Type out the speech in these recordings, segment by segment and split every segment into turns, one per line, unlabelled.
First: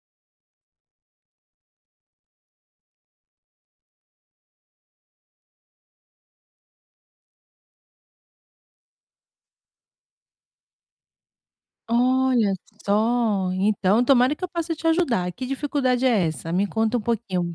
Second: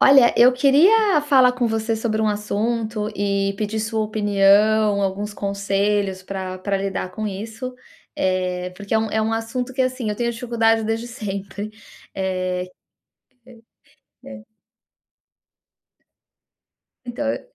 Olha, eu queria falar com você sobre um assunto e pedir sua opinião, alguns conselhos para lidar com isso, porque é um assunto que, assim, eu tenho dificuldade desde sempre.
Olha
Eh,
só, então tomara que eu possa te ajudar. Que dificuldade é essa? Me conta um
então
pouquinho.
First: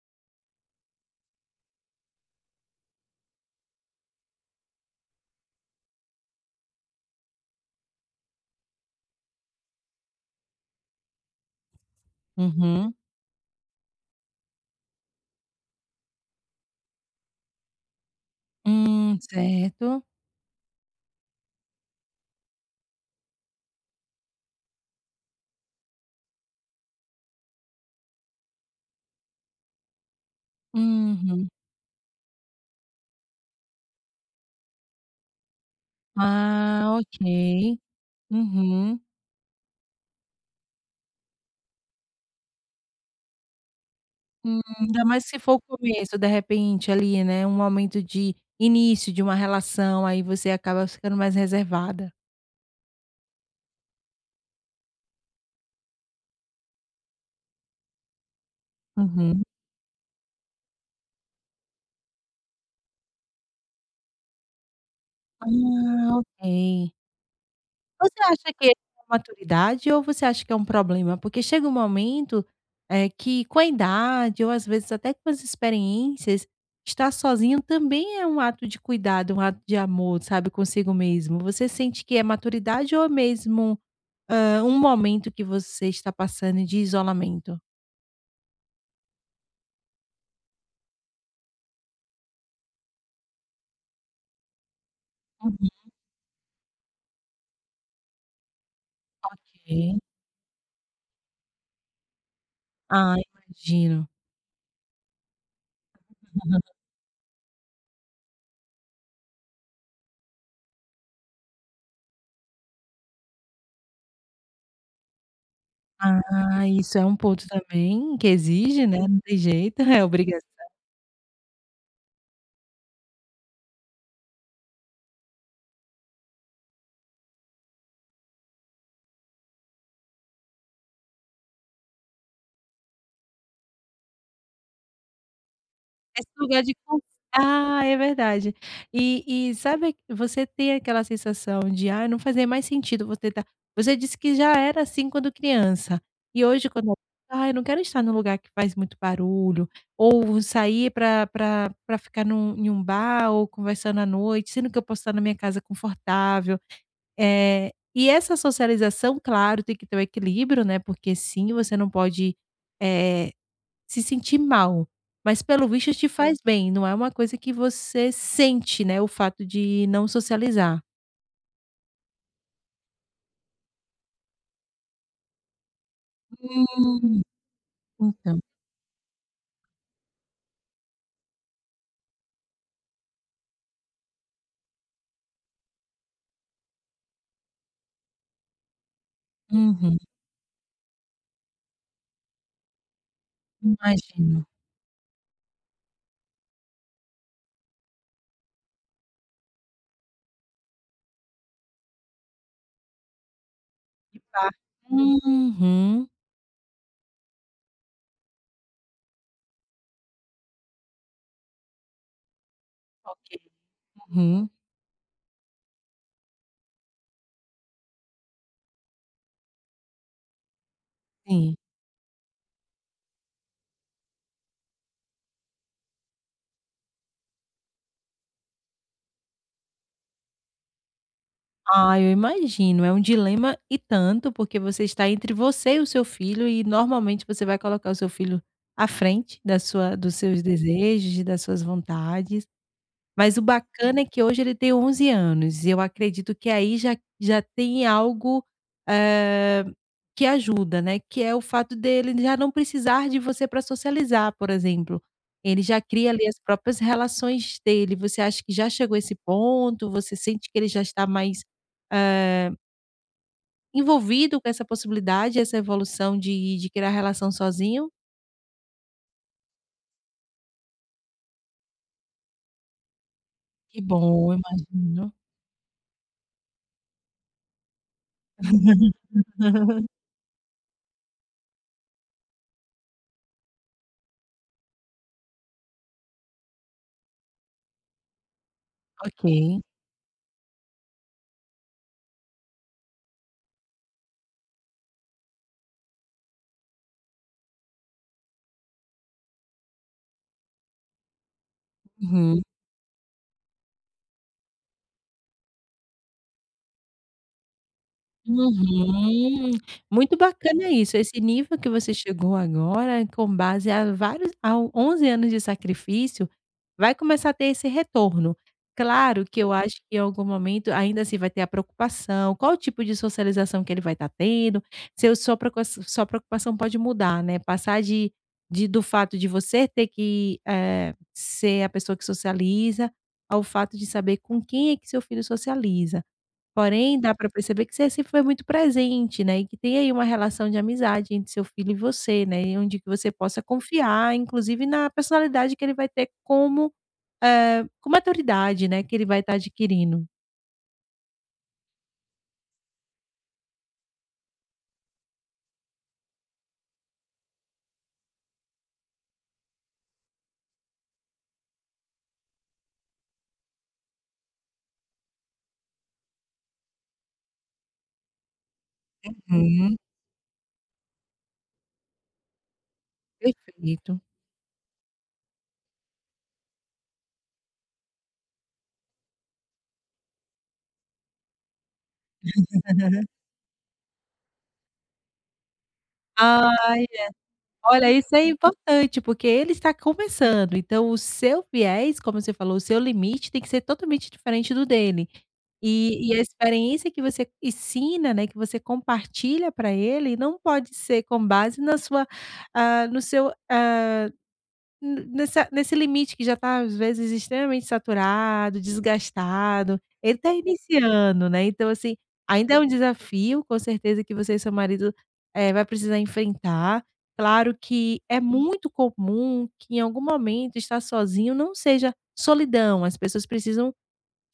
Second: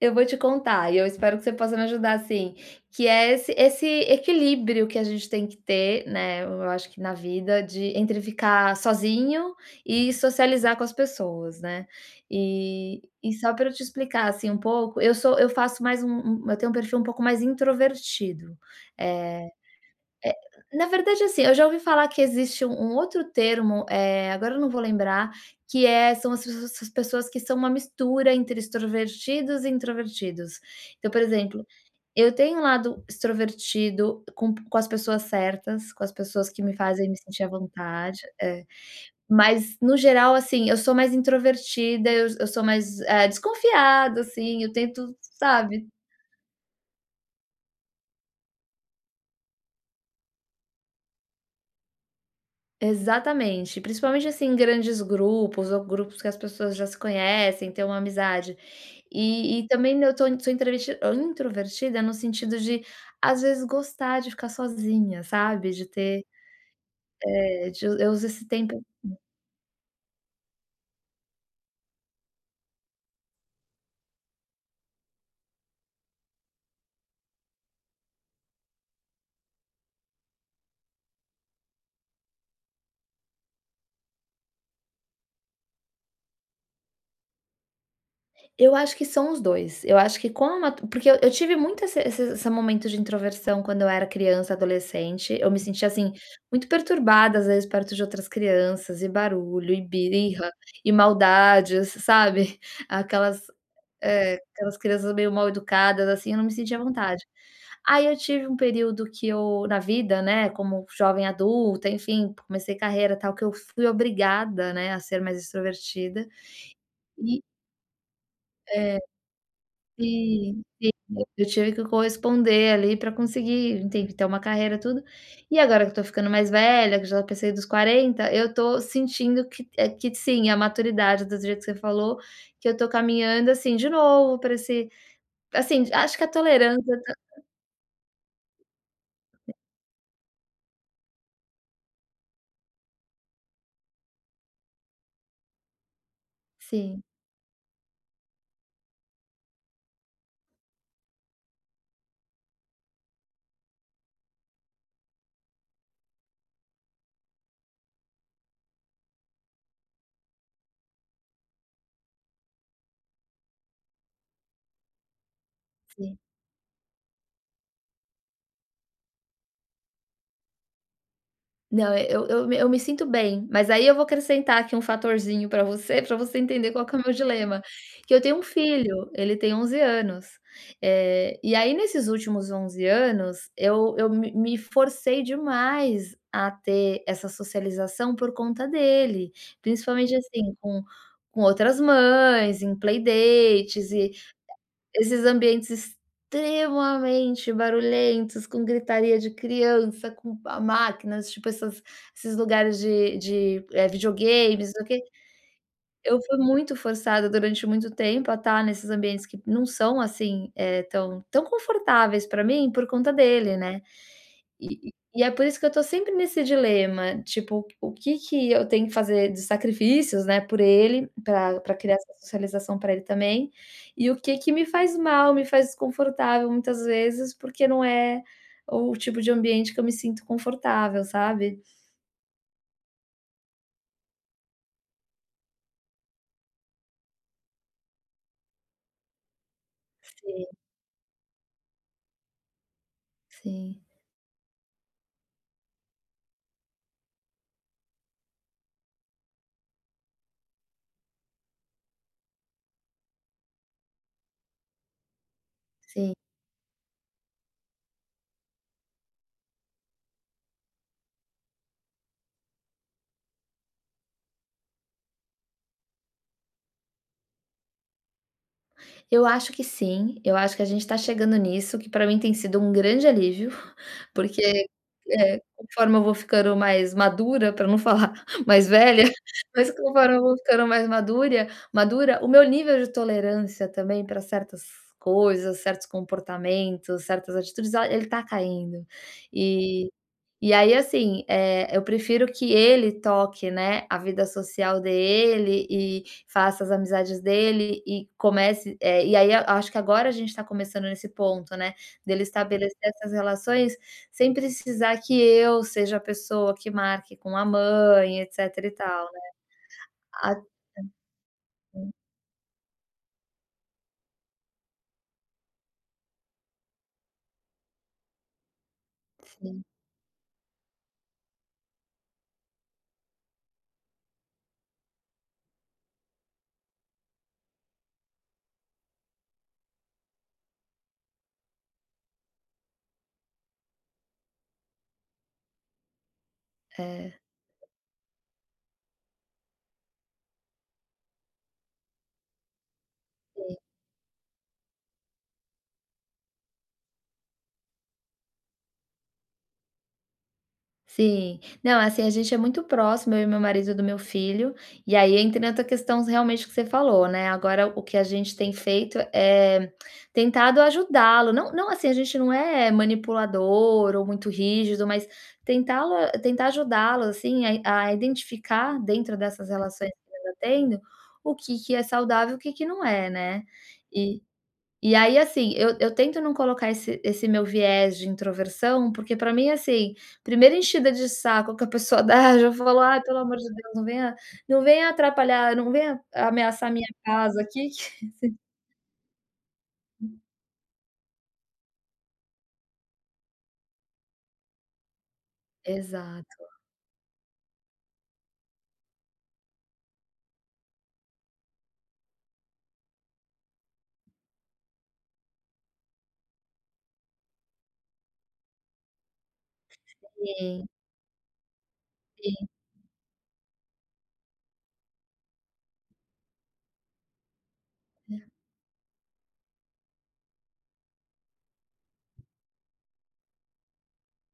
eu vou te contar e eu espero que você possa me ajudar assim, que é esse equilíbrio que a gente tem que ter, né, eu acho que na vida de entre ficar sozinho e socializar com as pessoas, né.
Uhum.
E só para eu te explicar, assim, um pouco, eu sou eu faço mais um um eu tenho um perfil um pouco mais introvertido, eh
Certo.
na verdade, assim, eu já ouvi falar que existe um outro termo, agora eu não vou lembrar, que é são as pessoas que são uma mistura entre extrovertidos e introvertidos. Então, por
Uhum.
exemplo, eu tenho um lado extrovertido com as pessoas certas, com as pessoas que me
Ah,
fazem me sentir à
ok.
vontade, é.
Uhum.
Mas no geral, assim, eu sou mais introvertida, eu sou mais, desconfiada, assim, eu
Ainda
tento,
mais se for o
sabe.
começo, de repente, ali, né, um momento de início de uma relação, aí você acaba ficando mais reservada.
Exatamente, principalmente, assim, em grandes grupos ou grupos que as pessoas já se conhecem, têm uma amizade.
Uhum.
E também eu tô sou introverti introvertida no sentido de, às vezes, gostar de ficar sozinha, sabe, de
Ah,
ter,
ok.
eh, de eu
Você
uso esse
acha que é
tempo.
maturidade ou você acha que é um problema? Porque chega um momento, que com a idade ou às vezes até com as experiências, estar sozinho também é um ato de cuidado, um ato de amor, sabe, consigo mesmo. Você sente que é maturidade ou é mesmo, um momento que você está passando de isolamento?
Eu acho que são os 2. Eu acho que com a matu porque eu tive muito esse momento de introversão quando eu era criança, adolescente. Eu me
Uhum,
sentia, assim, muito perturbada, às vezes, perto de outras crianças, e barulho, e
ok.
birra, e maldades, sabe.
Ah,
Aquelas,
imagino.
aquelas crianças meio mal educadas, assim, eu não me sentia à vontade. Aí eu tive um período que eu na vida, né, como jovem adulta, enfim, comecei carreira, e tal, que eu fui obrigada, né, a ser mais extrovertida
Ah, isso é um
e
ponto também que exige,
é.
né, não tem jeito, é obrigação.
Sim, sim. Eu tive que corresponder ali pra conseguir, entende, ter uma carreira, tudo. E agora que eu tô ficando mais velha, que já passei dos quarenta, eu tô sentindo que que sim, a maturidade, do jeito que você falou, que eu tô caminhando, assim, de novo pra esse, assim, acho que a
Esse lugar de
tolerância
con
tá.
ah, é verdade. E sabe, você tem aquela sensação de: "Ai, não fazia mais sentido você tá". Você disse que já era assim quando criança, e hoje quando
Sim,
"Ai, eu não quero estar num lugar que faz muito barulho", ou sair pra ficar num em um bar ou conversando à noite, sendo que eu posso estar na minha casa confortável. E essa socialização, claro, tem que ter o equilíbrio, né, porque sim, você não pode, eh se sentir mal, mas pelo visto te
sim.
faz bem, não é uma coisa que você sente, né, o fato de não socializar.
Não, é, eu me sinto bem, mas aí eu vou acrescentar aqui um fatorzinho para você entender qual que é o meu
Hum,
dilema, que eu tenho
então.
um filho, ele tem 11 anos, e aí nesses últimos 11 anos, eu me forcei demais a ter essa socialização por conta dele,
Uhum,
principalmente, assim, com outras mães, em playdates e
imagino.
esses ambientes extremamente barulhentos, com gritaria de criança, com a máquinas, tipo essas esses lugares de
De par
videogames, não sei o quê.
Uhum.
Eu fui muito forçada durante muito tempo a estar nesses ambientes que não são, assim, tão confortáveis para mim por conta
Ok.
dele, né.
Uhum.
E é por isso que eu tô sempre nesse dilema, tipo, o que que eu tenho que fazer de sacrifícios, né, por ele,
Sim.
para criar essa socialização para ele também, e o que que me faz mal, me faz desconfortável muitas vezes, porque não é o tipo de ambiente que eu me sinto confortável, sabe.
Ah, eu imagino, é um dilema e tanto, porque você está entre você e o seu filho e normalmente você vai colocar o seu filho à frente da sua dos seus
Sim,
desejos e das suas vontades. Mas o
sim,
bacana é que hoje ele tem 11 anos e eu acredito que aí já tem algo, eh, que ajuda, né, que é o fato dele já não precisar de você para socializar, por exemplo. Ele já cria
sim.
ali as próprias relações dele. Você acha que já chegou a esse ponto? Você sente que ele já está mais, ah, envolvido com essa possibilidade, essa evolução de criar relação sozinho?
Eu acho que sim, eu acho que a gente tá chegando nisso, que para mim tem sido um grande alívio.
Que bom,
Porque,
imagino.
conforme eu vou ficando mais madura, para não falar mais velha, mas conforme eu vou ficando mais madura, o meu nível de tolerância também para certas coisas, certos comportamentos, certas atitudes, ah, ele tá caindo.
Ok.
E e aí, assim, eu prefiro que ele toque, né, a vida social dele e faça as amizades dele e comece, e aí eu acho que agora a gente está começando nesse ponto, né, dele
Uhum.
estabelecer essas relações sem precisar que eu seja a pessoa que marque com a mãe, etc e tal, né.
Uhum. Muito
Ah,
bacana isso, esse nível que você chegou agora, com base a vários a 11 anos de sacrifício, vai começar a ter esse retorno. Claro que eu
sim,
acho que em algum momento ainda assim vai ter a preocupação, qual o tipo de socialização que ele vai estar tendo, se seu sua preocu sua preocupação pode mudar, né, passar de do fato de você ter que, ser a pessoa que socializa, ao fato de saber com quem é que seu filho socializa. Porém, dá
é,
para perceber que você sempre foi muito presente, né, e que tem aí uma relação de amizade entre seu filho e você, né, e onde que você possa
sim.
confiar, inclusive na personalidade que ele vai ter como, com maturidade, né, que ele vai estar adquirindo.
Sim. Não, assim, a gente é muito próximo, eu e meu marido, do meu filho, e aí entra outra questão realmente que você falou, né, agora o que a gente tem feito é tentado ajudá-lo, não não assim, a gente não é manipulador ou muito rígido, mas tentá-lo tentar ajudá-lo, assim, a identificar dentro dessas
Uhum,
relações que ele está tendo, o que que é saudável e o que que não é, né.
perfeito.
E e aí, assim, eu tento não colocar esse meu viés de introversão, porque pra mim, assim, primeira enchida de saco que a pessoa dá, eu já falo: "Ai, pelo amor de Deus, não venha atrapalhar, não venha ameaçar
Ai,
minha casa aqui
olha, isso é
que"
importante, porque ele está começando, então o seu viés, como você falou, o seu limite tem que ser totalmente diferente do dele. E a
Exato.
experiência que você ensina, né, que você compartilha para ele, não pode ser com base na sua, ah, no seu, ah, n nessa nesse limite que já está às vezes, extremamente saturado, desgastado. Ele está
Sim,
iniciando, né, então, assim,
sim,
ainda é um desafio, com certeza, que você e seu marido, vai precisar enfrentar. Claro que é muito comum que, em algum momento, estar sozinho não seja solidão, as pessoas precisam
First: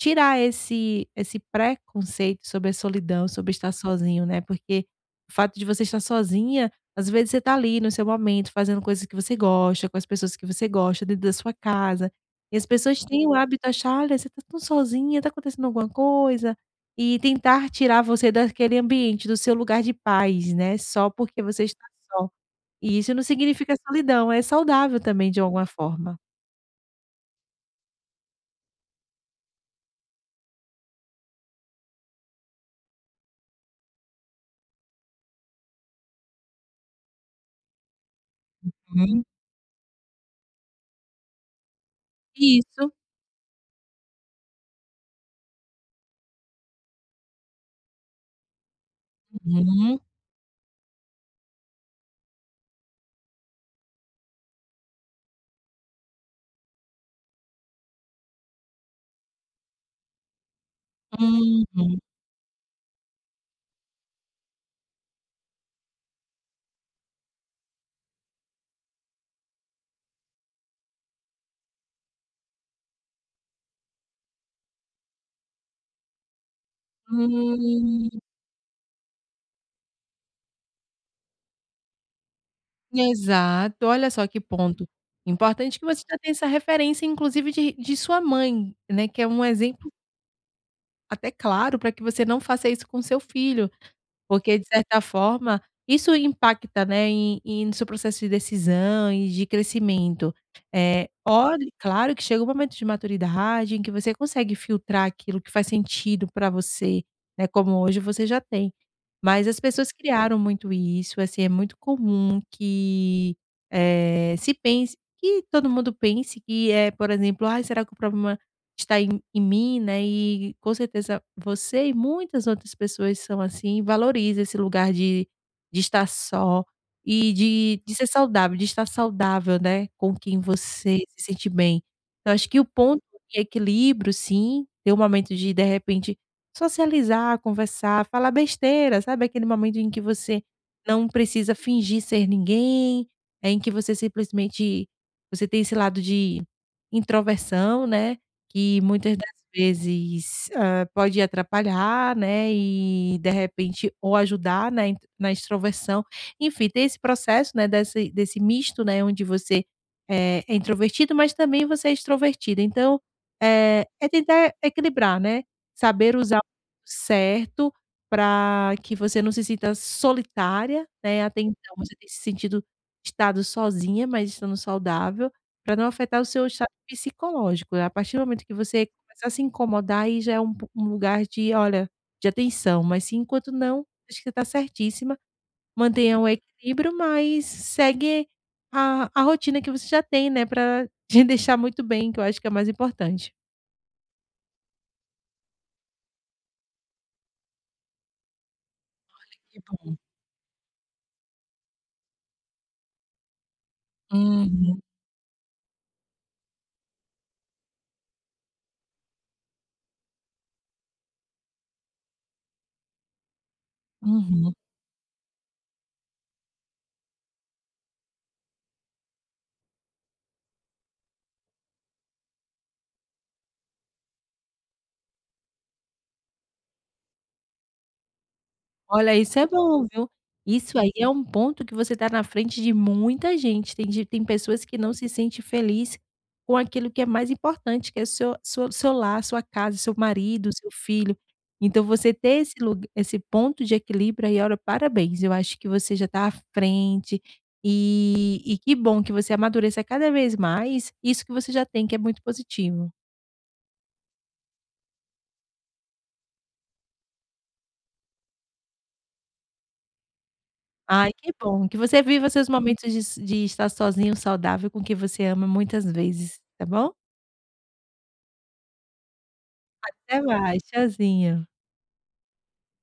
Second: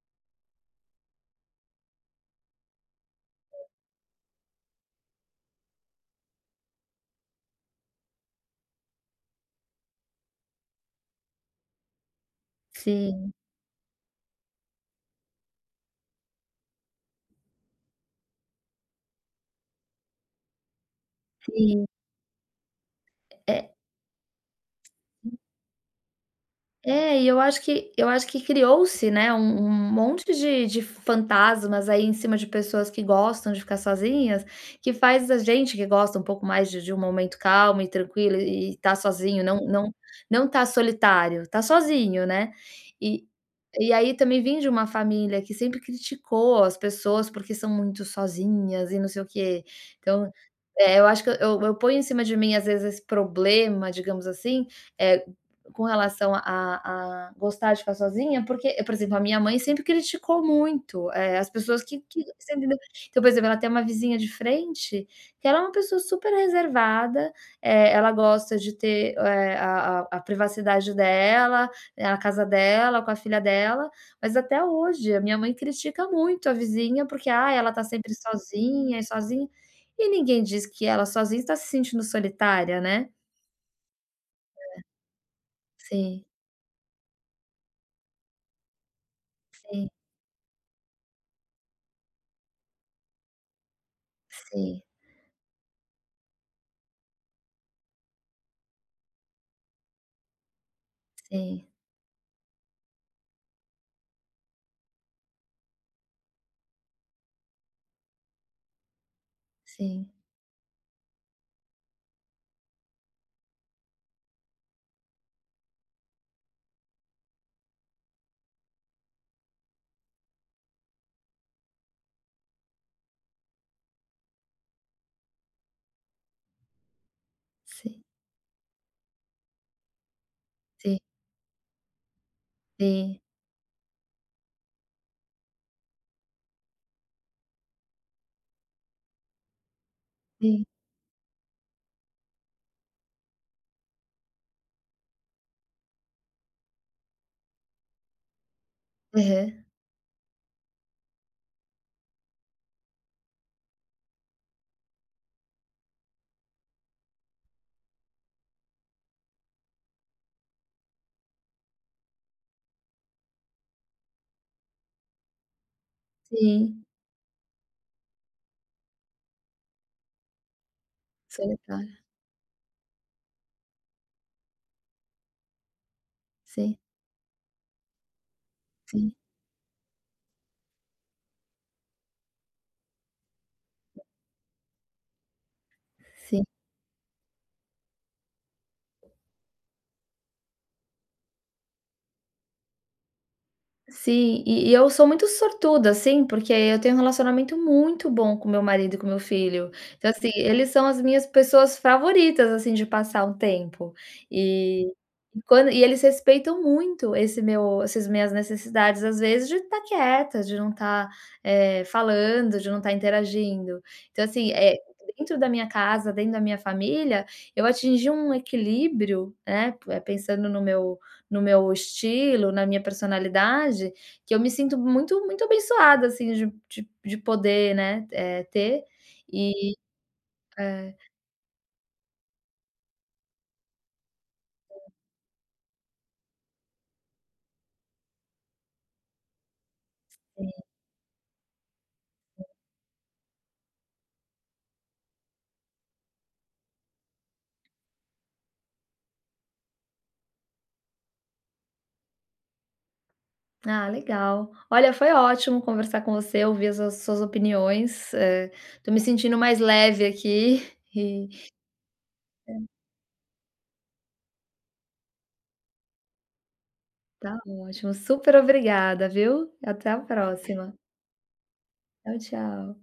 tirar esse preconceito sobre a solidão, sobre estar sozinho, né, porque o fato de você estar sozinha, às vezes você tá ali no seu momento, fazendo coisas que você gosta, com as pessoas que você gosta, dentro da sua casa, e as pessoas têm
sim,
o hábito de achar: "Olha, você tá tão sozinha, tá acontecendo alguma coisa", e tentar tirar você daquele ambiente, do seu lugar de paz, né, só porque você
sim.
está só. E isso não
É.
significa solidão, é saudável também de alguma forma.
É, e eu acho que criou-se, né, um monte de fantasmas aí em cima de pessoas que gostam de ficar sozinhas, que faz a gente que gosta um pouco mais de um momento calmo e tranquilo e tá
Hum.
sozinho, não não tá solitário, tá sozinho, né.
Isso.
E e aí também vim de uma família que sempre criticou as pessoas porque são muito sozinhas e não sei o quê.
Uhum,
Então, eu acho que eu ponho em cima de mim, às vezes, esse problema, digamos assim, é com relação a gostar de ficar sozinha, porque, por exemplo, a minha mãe sempre criticou muito, as pessoas que
uhum.
que você entendeu? Então, por exemplo, ela tem uma vizinha de frente, que ela é uma pessoa super reservada, ela gosta de ter, a privacidade dela, a casa dela, com a filha dela, mas até hoje a minha mãe critica muito a vizinha, porque: "Ah, ela tá
Hum,
sempre sozinha e sozinha", e ninguém diz que ela sozinha está se sentindo solitária, né.
exato, olha só que ponto. Importante que você já
Sim,
tenha essa referência, inclusive de sua mãe, né, que é um
sim,
exemplo até claro para que você não faça isso com seu filho. Porque de
sim.
certa forma, isso impacta, né, em no seu processo de decisão e de crescimento. Eh,
Sim,
olhe claro que chega um momento de maturidade em que você consegue filtrar aquilo que faz sentido para você, né, como hoje você já tem. Mas as pessoas
sim,
criaram muito isso, assim, é muito comum que, se pense que todo mundo pense que é, por exemplo: "Ai, será que o problema está em mim, né, e com certeza você e muitas outras pessoas são assim. Valorize esse lugar de estar só e de
sim,
ser saudável, de estar saudável, né, com quem
sim,
você se sente bem. Então acho que o ponto
sim,
de equilíbrio sim, ter um momento de repente socializar, conversar, falar besteira, sabe aquele momento em que você
sim.
não precisa fingir ser ninguém, é em que você simplesmente você tem esse lado de introversão, né. Que muitas das
Aham.
vezes, pode atrapalhar, né, e de repente ou ajudar na extroversão. Enfim, tem esse processo, né, desse misto, né, onde você é introvertido, mas também você é extrovertido. Então, é tentar equilibrar, né, saber usar o
Sim,
certo para que você não se sinta solitária, né, até então você
solitária.
tem se sentido estado sozinha, mas estando saudável, para não afetar o seu
Sim,
psicológico. A partir do momento que você
sim,
começar a se incomodar, aí já é um po um lugar de olha, de atenção, mas se enquanto não, acho que você está certíssima, mantenha o
sim.
equilíbrio, mas segue a rotina que você já tem, né, para te deixar muito bem, que eu acho que é mais importante.
Sim, e eu sou muito sortuda, assim, porque eu tenho um relacionamento muito bom com meu marido e com meu
Que
filho.
bom.
Então, assim, eles são as minhas pessoas favoritas, assim, de passar um tempo.
Uhum,
E e eles respeitam muito esse meu essas minhas necessidades, às vezes, de estar quieta, de não estar, falando, de não estar interagindo. Então, assim,
uhum.
é dentro da minha casa, dentro da minha família, eu atingi um equilíbrio, né, pensando no meu estilo, na minha personalidade, que eu me sinto muito muito abençoada, assim, de poder, né, ter
Olha, isso é
e
bom, viu. Isso aí
é.
é um ponto que você está na frente de muita gente. Tem pessoas que não se sente feliz com aquilo que é mais importante, que é seu lar, sua casa, seu marido, seu filho. Então você ter esse lugar, esse ponto de equilíbrio aí, olha, parabéns, eu acho que você já está à frente, e que bom que você amadureça cada vez mais isso que você já tem, que é muito positivo.
Ah, legal. Olha, foi ótimo conversar com você, ouvir as suas opiniões, tô me sentindo mais leve aqui
Ai,
e
que bom, que você viva seus momentos de estar sozinho, saudável, com quem você ama muitas vezes, tá bom?
tá ótimo. Super obrigada, viu. Até a
Até mais,
próxima.
tchauzinho.
Tchau, tchau.